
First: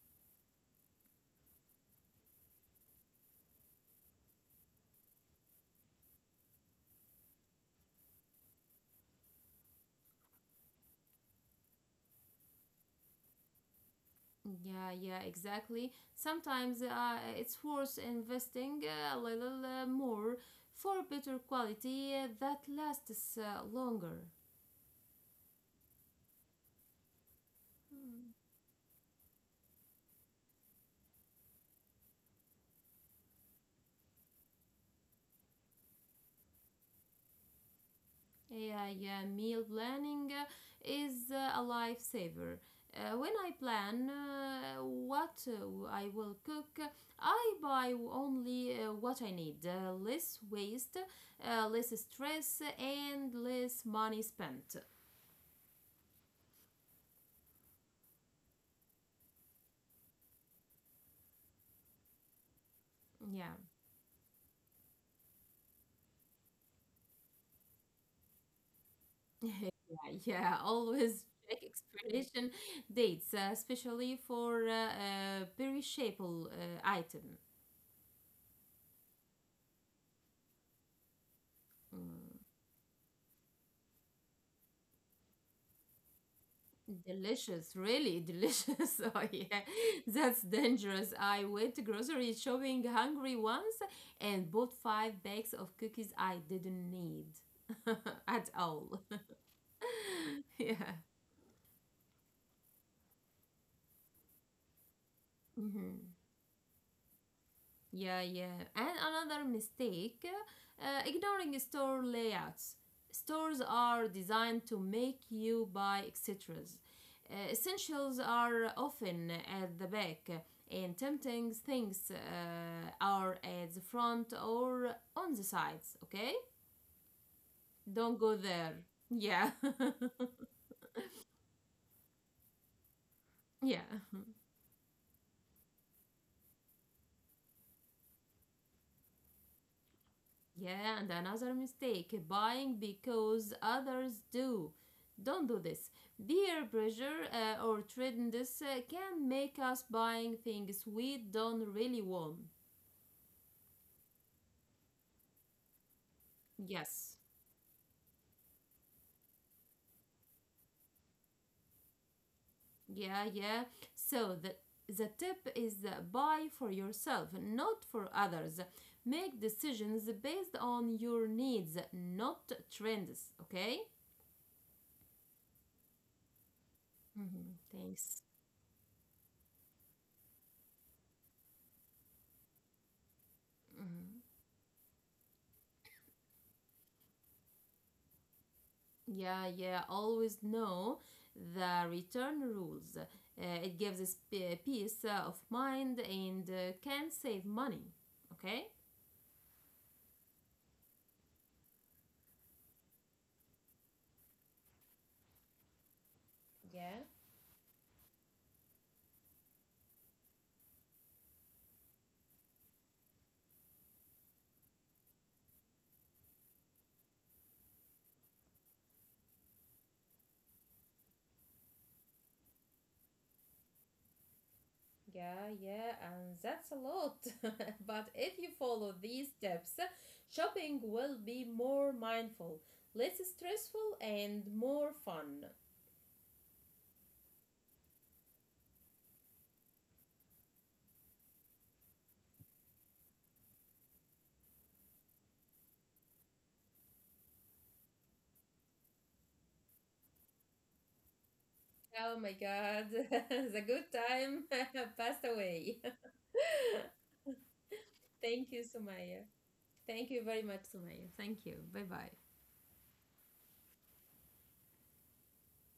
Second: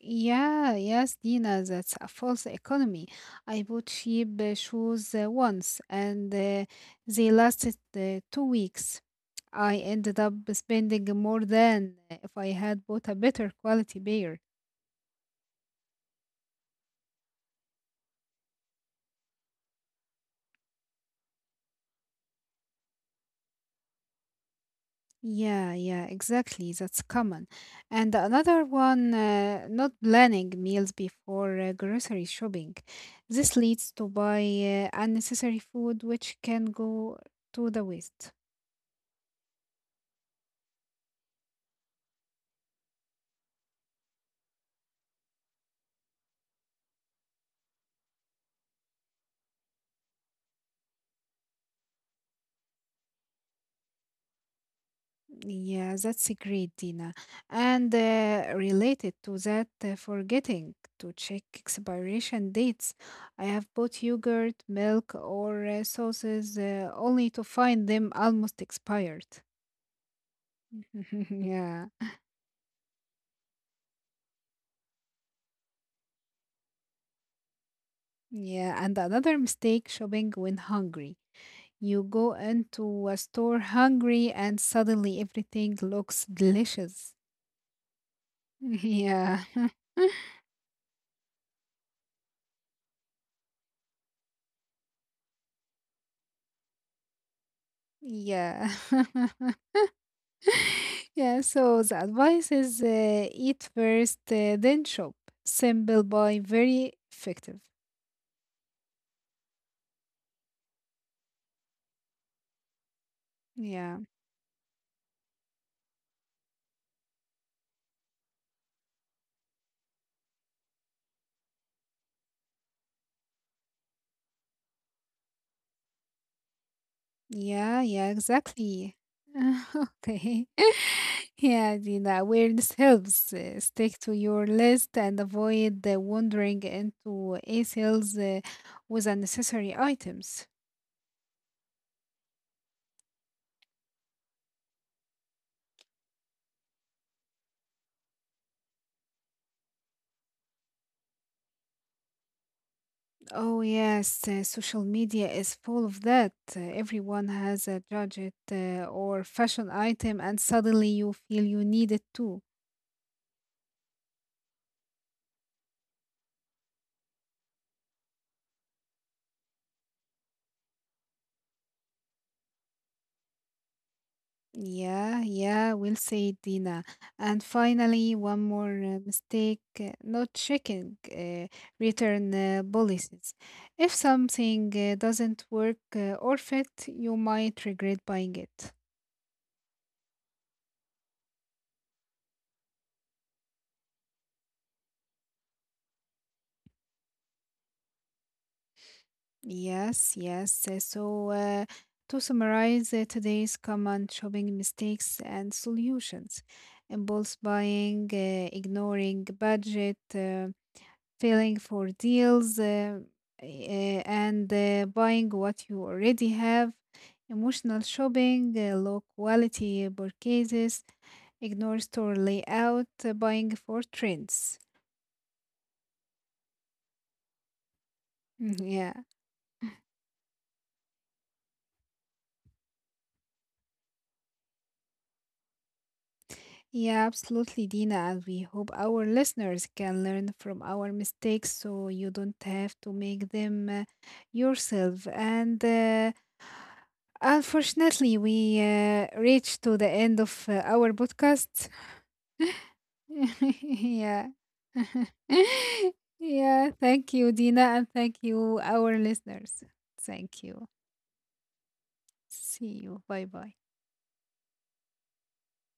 Speaker 1: Yeah, yes, Dina, that's a false economy. I bought cheap shoes once and they lasted 2 weeks. I ended up spending more than if I had bought a better quality pair.
Speaker 2: Yeah, yeah, exactly. Sometimes it's worth investing a little more for better quality that lasts longer.
Speaker 1: Yeah, yeah, exactly. That's common. And another one, not planning meals before grocery shopping. This leads to buy unnecessary food, which can go to the waste.
Speaker 2: AI meal planning is a lifesaver. When I plan what I will cook, I buy only what I need. Less waste, less stress, and less money spent.
Speaker 1: Yeah, that's a great, Dina. And related to that, forgetting to check expiration dates. I
Speaker 2: Yeah.
Speaker 1: have bought yogurt, milk, or sauces only to find them almost expired.
Speaker 2: *laughs* Yeah, yeah, always
Speaker 1: *laughs*
Speaker 2: check
Speaker 1: Yeah.
Speaker 2: expiration dates, especially for perishable item.
Speaker 1: Yeah, and another mistake, shopping when hungry. You go
Speaker 2: Mm.
Speaker 1: into a store hungry and suddenly everything looks delicious. *laughs*
Speaker 2: Delicious, really delicious. *laughs* Oh,
Speaker 1: Yeah.
Speaker 2: yeah,
Speaker 1: *laughs*
Speaker 2: that's dangerous. I went grocery shopping hungry once and bought five bags of cookies I didn't need *laughs* at
Speaker 1: Yeah.
Speaker 2: all.
Speaker 1: *laughs*
Speaker 2: *laughs* Yeah.
Speaker 1: Yeah, so the advice is eat first, then shop. Simple
Speaker 2: Mhm.
Speaker 1: but very effective.
Speaker 2: Yeah, yeah. And another mistake ignoring store layouts. Stores
Speaker 1: Yeah.
Speaker 2: are designed to make you buy extras. Essentials are often at the back, and tempting things are at the front or on the sides, okay?
Speaker 1: Yeah, yeah,
Speaker 2: Don't go there.
Speaker 1: exactly. *laughs*
Speaker 2: Yeah.
Speaker 1: Okay. *laughs* Yeah, the awareness helps.
Speaker 2: *laughs* Yeah.
Speaker 1: Stick to your list and avoid wandering into a sales with unnecessary items.
Speaker 2: Yeah, and another mistake buying because others do. Don't do this. Peer pressure or trends can make us buying things we don't really want.
Speaker 1: Oh, yes, social media is full of that.
Speaker 2: Yes.
Speaker 1: Everyone has a gadget or fashion item, and suddenly you feel you need it too.
Speaker 2: Yeah, yeah. So the tip is buy for yourself, not for others. Make decisions based on your needs, not trends, okay?
Speaker 1: Yeah, yeah, we'll say Dina. And
Speaker 2: Mhm.
Speaker 1: finally,
Speaker 2: Thanks.
Speaker 1: one more mistake, not checking return policies. If
Speaker 2: Mhm.
Speaker 1: something doesn't work or fit, you might regret buying it.
Speaker 2: Yeah, yeah, always know the return rules. It gives us peace of mind and can save money. Okay?
Speaker 1: Yes, yes. So, to summarize today's common shopping mistakes and solutions,
Speaker 2: Yeah,
Speaker 1: impulse buying, ignoring budget, feeling for deals and buying what you already have, emotional shopping, low quality purchases, ignore store layout, buying for trends.
Speaker 2: yeah, yeah, and that's a lot. *laughs* But if
Speaker 1: *laughs*
Speaker 2: you
Speaker 1: Mhm. Yeah,
Speaker 2: follow these steps, shopping will be more mindful, less stressful, and more fun.
Speaker 1: yeah, absolutely, Dina. And we hope our listeners can learn from our mistakes so you don't have to make them yourself. And unfortunately, we reached to the end of our podcast.
Speaker 2: Oh my god, *laughs*
Speaker 1: *laughs*
Speaker 2: the good
Speaker 1: Yeah.
Speaker 2: time *laughs* passed away.
Speaker 1: *laughs*
Speaker 2: *laughs*
Speaker 1: Yeah. Thank you, Dina. And thank
Speaker 2: Thank
Speaker 1: you,
Speaker 2: you,
Speaker 1: our
Speaker 2: Sumaya.
Speaker 1: listeners.
Speaker 2: Thank you very
Speaker 1: Thank
Speaker 2: much,
Speaker 1: you.
Speaker 2: Sumaya. Sumaya, thank you. Bye bye.
Speaker 1: See you. Bye bye.